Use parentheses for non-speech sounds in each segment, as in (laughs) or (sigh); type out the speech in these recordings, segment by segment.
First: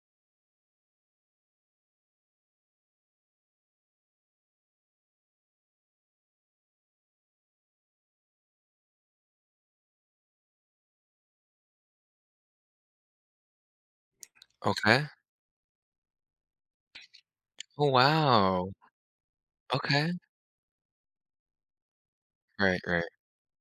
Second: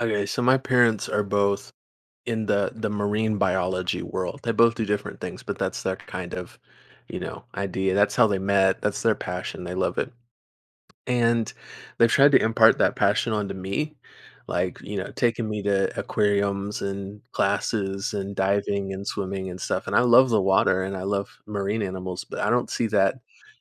Okay, so my parents are both in the marine biology world. They both do different things, but that's their kind of, idea. That's how they met. That's their passion. They love it. And they've tried to impart that passion onto me, like, Okay. Taking me to aquariums and Oh, classes and wow. diving and swimming and stuff, and I Okay. love the water and I love marine animals, but I don't Right, see right. that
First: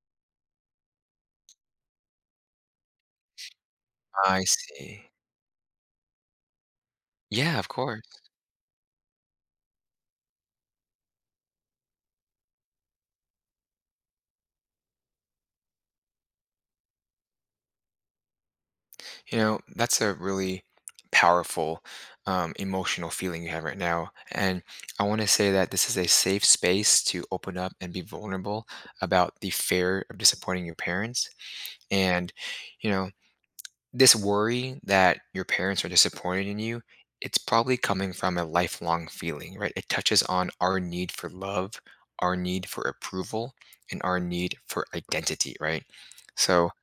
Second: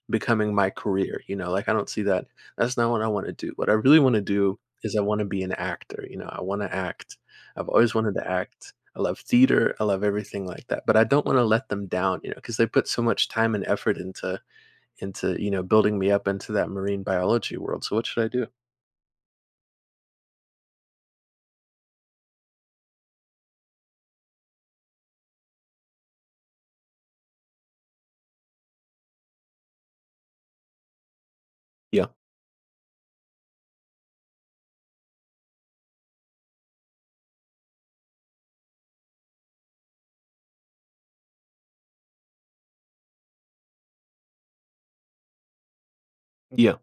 becoming my career, I don't see that's not what I wanna do. What I really wanna I do is I see. wanna be an actor, I wanna act. Yeah, of I've always course. wanted to act. I love theater, I love everything like that, but I don't wanna let them down, because they put so much time and effort into building me up into that marine biology world. So what should I do? You know, that's a really powerful emotional feeling you have right now. And I want to say that this is a safe space to open up and be vulnerable about the fear of disappointing your parents. Yeah. And, you know, this worry that your parents are disappointed in you, it's probably coming from a lifelong feeling, right? It touches on our need for love, our need for approval, and our need for identity, right? Mm. So, Yeah.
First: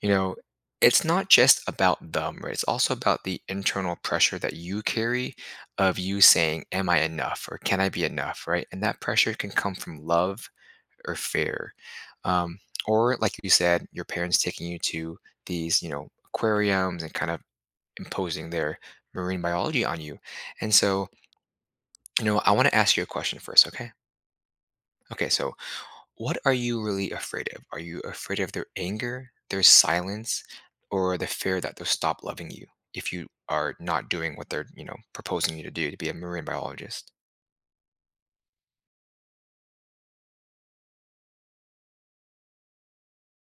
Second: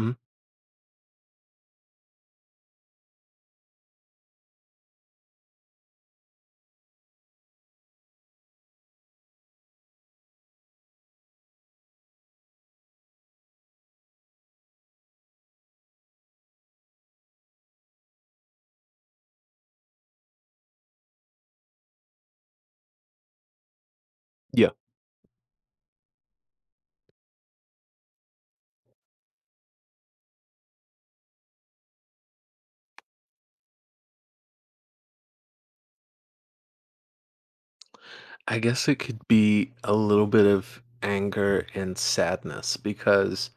you know, it's not just about them, right? It's also about the internal pressure that you carry of you saying, am I enough? Or can I be enough? Right. And that pressure can come from love, or fair. Um, or like you said, your parents taking you to these, you know, aquariums and kind of imposing their marine biology on you. And so, you know, I want to ask you a question first, okay? Yeah. Okay, so what are you really afraid of? Are you afraid of their anger, their silence, or the fear that they'll stop loving you if you are not doing what they're, you know, proposing you to do to be a marine biologist? I guess it could be a little bit of anger and sadness because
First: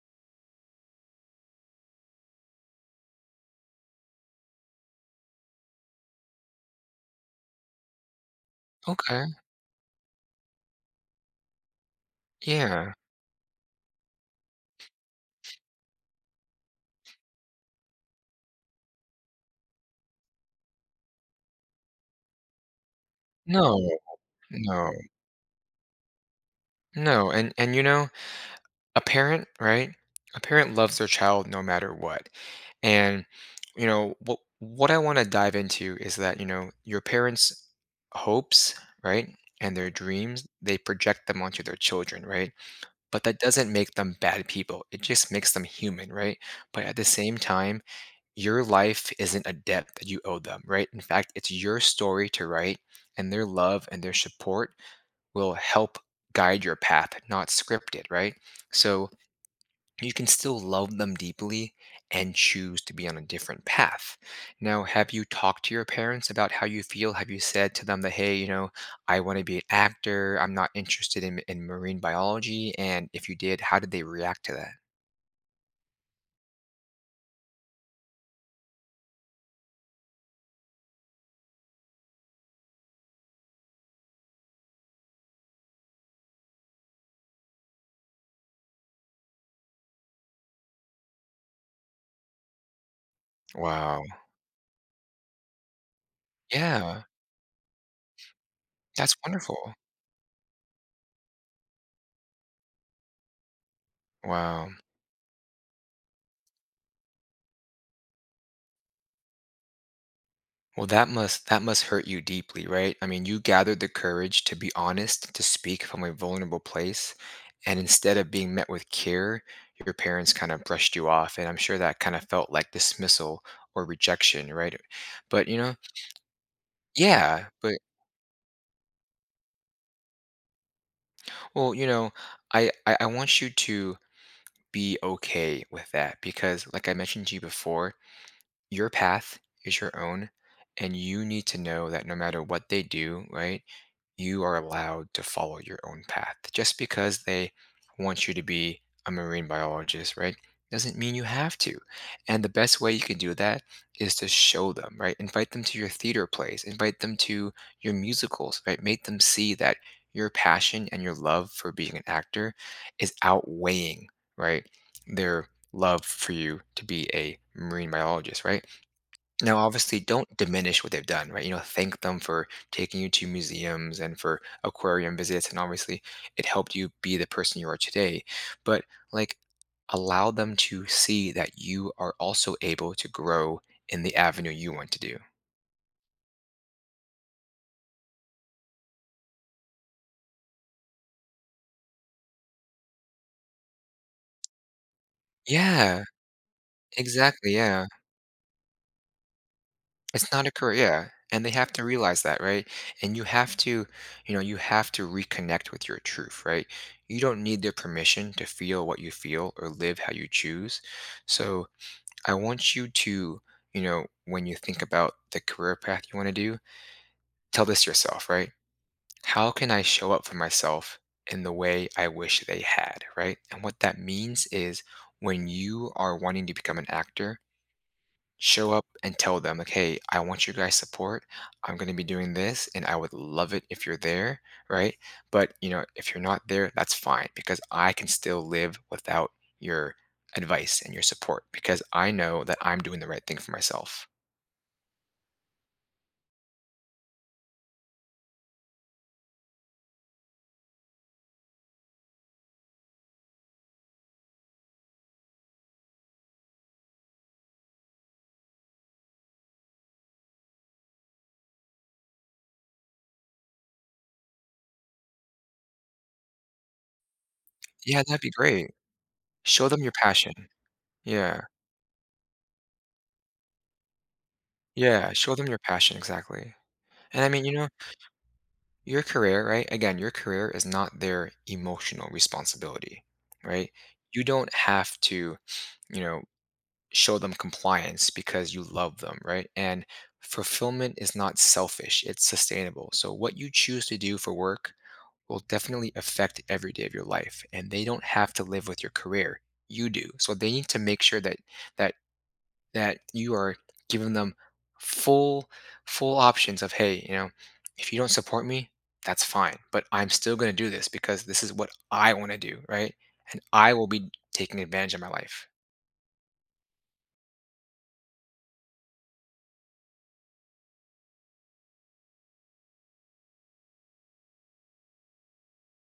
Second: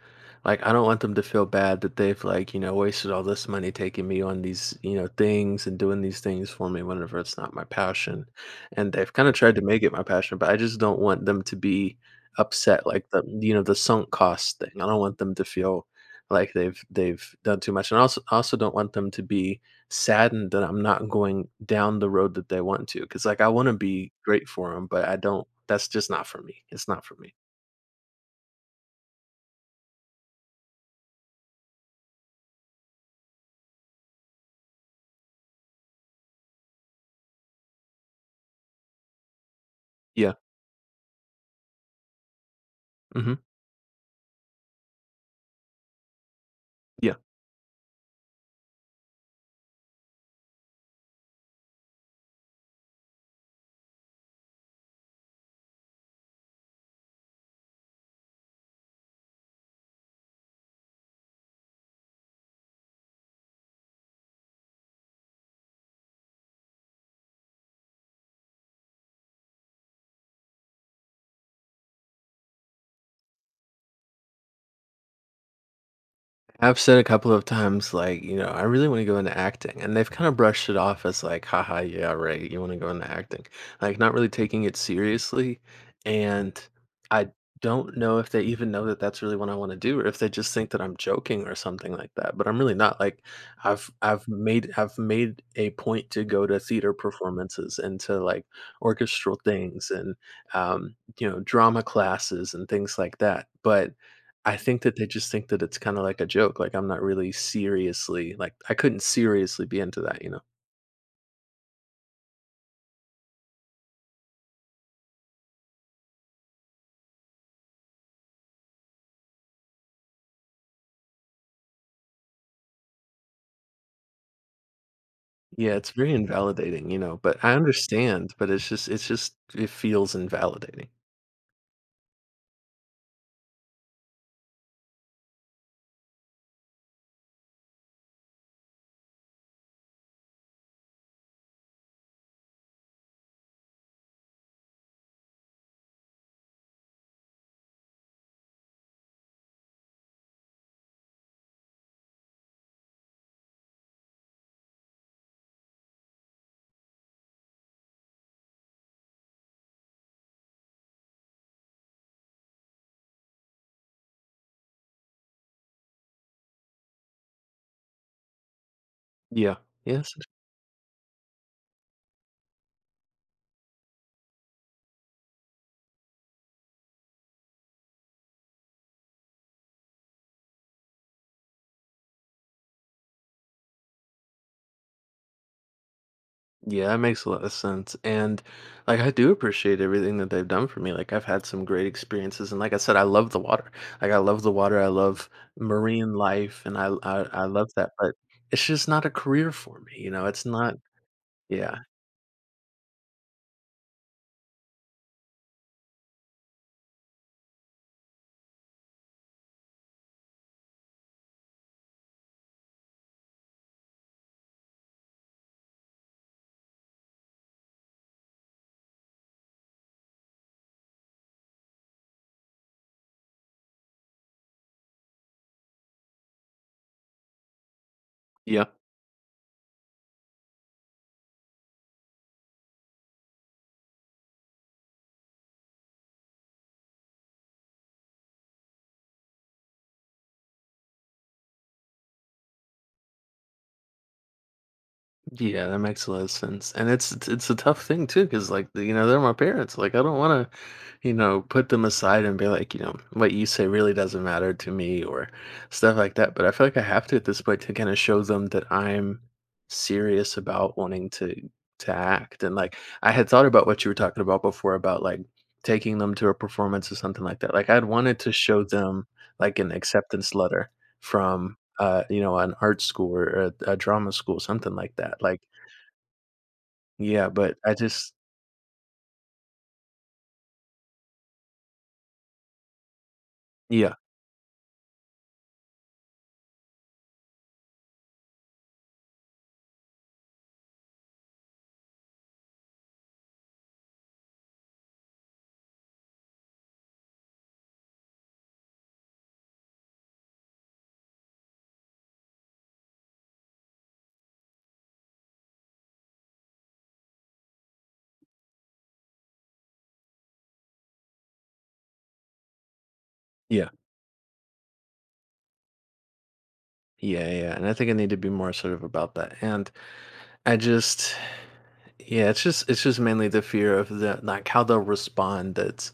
like I don't want them to feel bad that they've like, wasted all this money taking me on these, things and doing these things for me whenever it's not my passion. And they've kind of Okay. tried to make it my passion, but I just don't want them to be upset Yeah. like the sunk cost thing. I don't want them to feel like they've done too much. And also don't want them to be saddened that I'm not going down the road that they want to, because like, I wanna No. be great for them, No. but I don't, that's just not for me. It's not for No. me. And you know, a parent, right? A parent loves their child no matter what. And you know, what I want to dive into is that, you know, your parents' hopes, right? And their Yeah. dreams, they project them onto their children, right? But Mhm. that doesn't make them bad people. It just makes them human, right? But at the Yeah. same time, your life isn't a debt that you owe them, right? In fact, it's your story to write, and their love and their support will help guide your path, not script it, right? So, you can still love them deeply and choose to be on a different path. Now, have you talked to your parents about how you feel? Have you said to them that, hey, you know, I want to be an actor. I'm not interested in marine biology? And if you did, how did they react to that? I've said a couple of times, like, I really want to go into acting. And they've kind of brushed it off as, like, haha, yeah, right. You want to go into acting. Like, not really taking it seriously. And I don't know if they even know that that's really what I want to do or if they just think that I'm joking or something like that. But I'm really not. Like, I've, Wow. I've made, I've made a point to go to theater Yeah. performances and to like That's orchestral wonderful. things and, you know, drama classes and things like that. But I Wow. think that they just think that it's kinda like a joke, like, I'm not really seriously like, I couldn't seriously be into that, you know? Well, that must hurt you deeply, right? I mean, you gathered the courage to be honest, to speak from a vulnerable place, and instead of being met with care, your parents kind of brushed you off, and I'm sure that kind of felt like dismissal or rejection, right? But you Yeah, know, it's very invalidating, you know, but yeah, I but understand, but it's just it feels invalidating. well, you know, I want you to be okay with that because, like I mentioned to you before, your path is your own, and you need to know that no matter what they do, right? You are allowed to follow your own path. Just because they want you to be a marine biologist, right, doesn't mean you have to. And the best way you can do that is to show them, right? Invite them to your theater plays, invite them to your musicals, right? Make them see that your passion and your love for being an actor is outweighing, right, their love for you to be a marine biologist, right? Yeah. Now, obviously, Yes. don't diminish what they've done, right? You know, thank them for taking you to museums and for aquarium visits. And obviously, it helped you be the person you are today. But like, allow them to see that you are also able to grow in the avenue you want to do. Yeah, that makes a lot of sense, and, like, I do appreciate everything that they've done for me, like, I've had some great experiences, and like I said, I love the water. Like, I love the water, I love Yeah, marine life, and I exactly. love Yeah. that, but it's just not a career for me, you know? It's It's not a not. career. Yeah. And they have Yeah. to realize that, right? And you have to, you know, you have to reconnect with your truth, right? You don't need their permission to feel what you feel or live how you choose. So, I want you to, you know, when you think about the career path you want to do, tell this to yourself, right? How can I show up for myself in the way I wish they had, right? And what that means is when you are wanting to become an actor, Yeah. show up and tell them like, hey, I want your guys support. I'm going to be doing this and I would love it if you're there, right? But you know, if you're not there, that's fine because I can still live without your advice and your support because I know that I'm doing the right thing for myself. Yeah, that makes a lot of sense, and it's a tough thing too, because like you know they're my parents. Like I don't want to, put them aside and be like, what you say really doesn't matter to me or stuff like that. But I feel like I have to at this point to kind of show them that I'm serious about wanting to act. And like I had thought about what you were talking about before about like taking them to a performance or something like that. Like I'd Yeah, wanted that'd to be show great. them like Show an them your passion. acceptance letter Yeah. from you know, an art school or a drama school, something like Yeah that. Show Like, them your passion, exactly. And I yeah, mean, you but know, I just, your career, right? Again, your career is not their emotional responsibility, right? yeah, You don't have to, you know, show them compliance because you love them, right? And fulfillment is not selfish, it's sustainable. So, what you choose to do for work will definitely affect every day of your life, and they don't have to live with your career, you do. So they need to make sure that that that you are giving them full full options of, hey, you know, if you don't support me, that's fine, but I'm still going to do this because this is what I want to do, right? And yeah, I will be taking advantage of my life. Yeah. And I think I need to be more assertive about that. And I just, yeah, it's just mainly the fear of the, like, how they'll respond that's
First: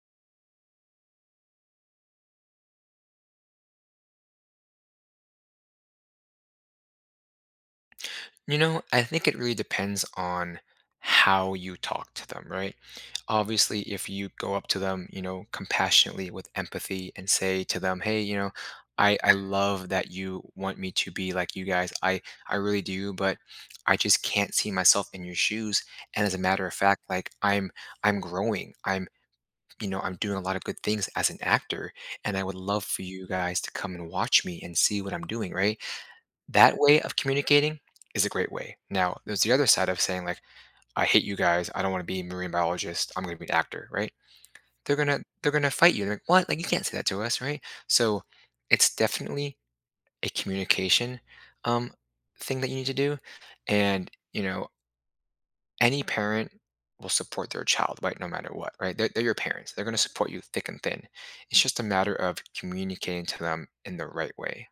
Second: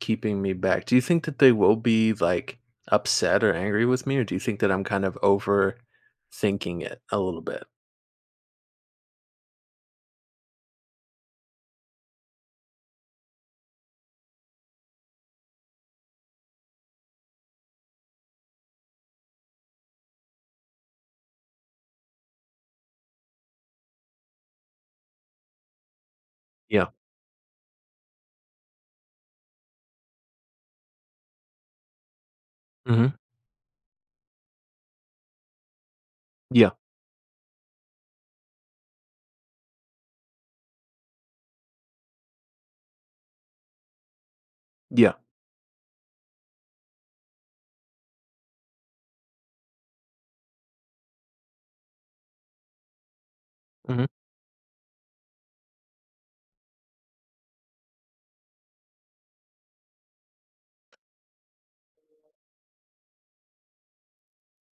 keeping me back. Do you think that they will be like upset or angry with me? Or do you think that I'm kind of overthinking it a little bit? You know, I think it really depends on how you talk to them, right? Obviously, if you go up to them, you know, compassionately with empathy and say to them, "Hey, you know, I love that you want me to be like you guys. I really do, but I just can't see myself in your shoes. And as a matter of Yeah. fact, like I'm growing. I'm you know, I'm doing a lot of good things as an actor, and I would love for Hmm. you guys to come and watch me and see what I'm doing, right?" Yeah. That way of communicating is a great way. Now, there's the other side of saying like, "I hate you guys. I don't want to be a marine biologist. I'm going to be an actor," right? They're Yeah. gonna they're gonna fight you. They're like, "What? Like you can't say that to us, right?" So it's definitely a communication um, thing that you need to do, Yeah. and you know, any parent will support their child, right? No matter what, right? They're your parents. They're gonna support you thick and thin. It's just a matter of communicating to them in the right way.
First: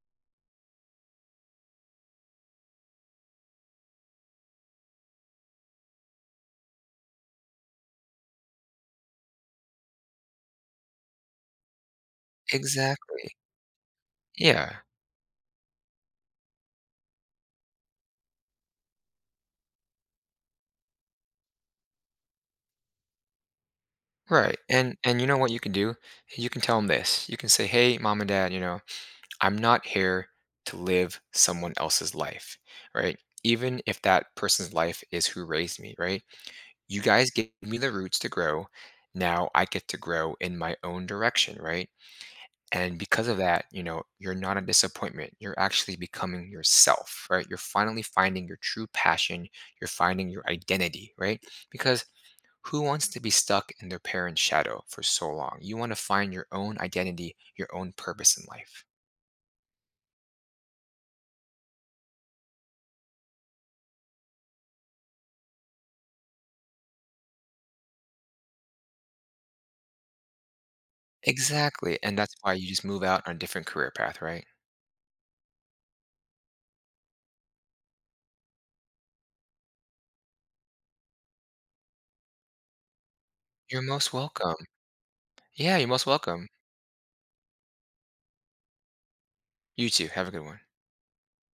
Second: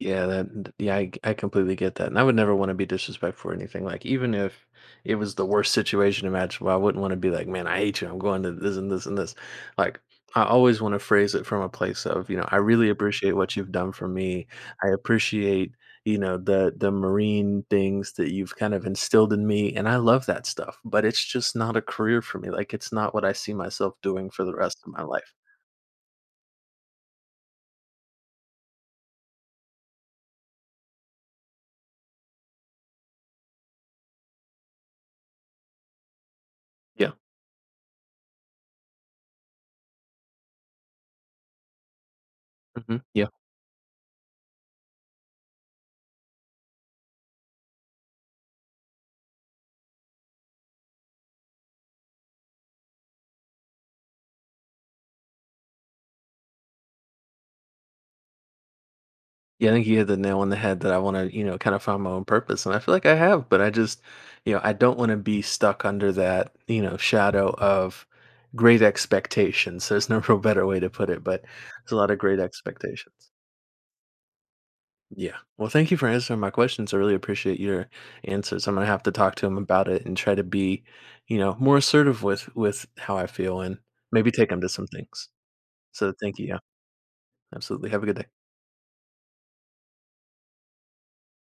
Yeah, that, yeah, I completely get that, and I would never wanna be disrespectful or anything, like, even if it was the worst situation imaginable, I wouldn't wanna be like, "Man, I hate you, I'm going to this and this and this." Like, I always wanna phrase it from a place of, you know, "I really appreciate Exactly. what you've done for me. Yeah. I appreciate, you know, the marine things that you've kind of instilled in me, and I love that stuff, but it's just not a career for me, like, it's not what I see myself doing for the Right. rest of my And you life." know what you can do? You can tell them this. You can say, "Hey, mom and dad, you know, I'm not here to live someone else's life." Right? Even if that person's life is who raised me, right? You Yeah, guys gave me the roots to grow. Now I get to grow in my own direction, right? And mhm, yeah. because of that, you know, you're not a disappointment. You're actually becoming yourself, right? You're finally finding your true passion. You're finding your identity, right? Because who wants to be stuck in their parents' shadow for so long? You want to find your own identity, your own purpose in life. Yeah, I think you hit the nail on the head that I want to, you know, kind of find my own purpose. And I feel like I have, but I just, you know, I don't want to be stuck under that, you know, shadow of great expectations. There's no (laughs) real better way to put it, but there's a Exactly. lot of And that's great why you just move out expectations. on a different career path, right? Yeah. Well, thank you for answering my questions. I really appreciate your answers. I'm going to have to talk to him about it and try to be, you know, more assertive with how I feel and You're most maybe take welcome. him to some things. Yeah, you're most So thank you. welcome. Yeah. Absolutely. Have a good day. You too. Have a good one.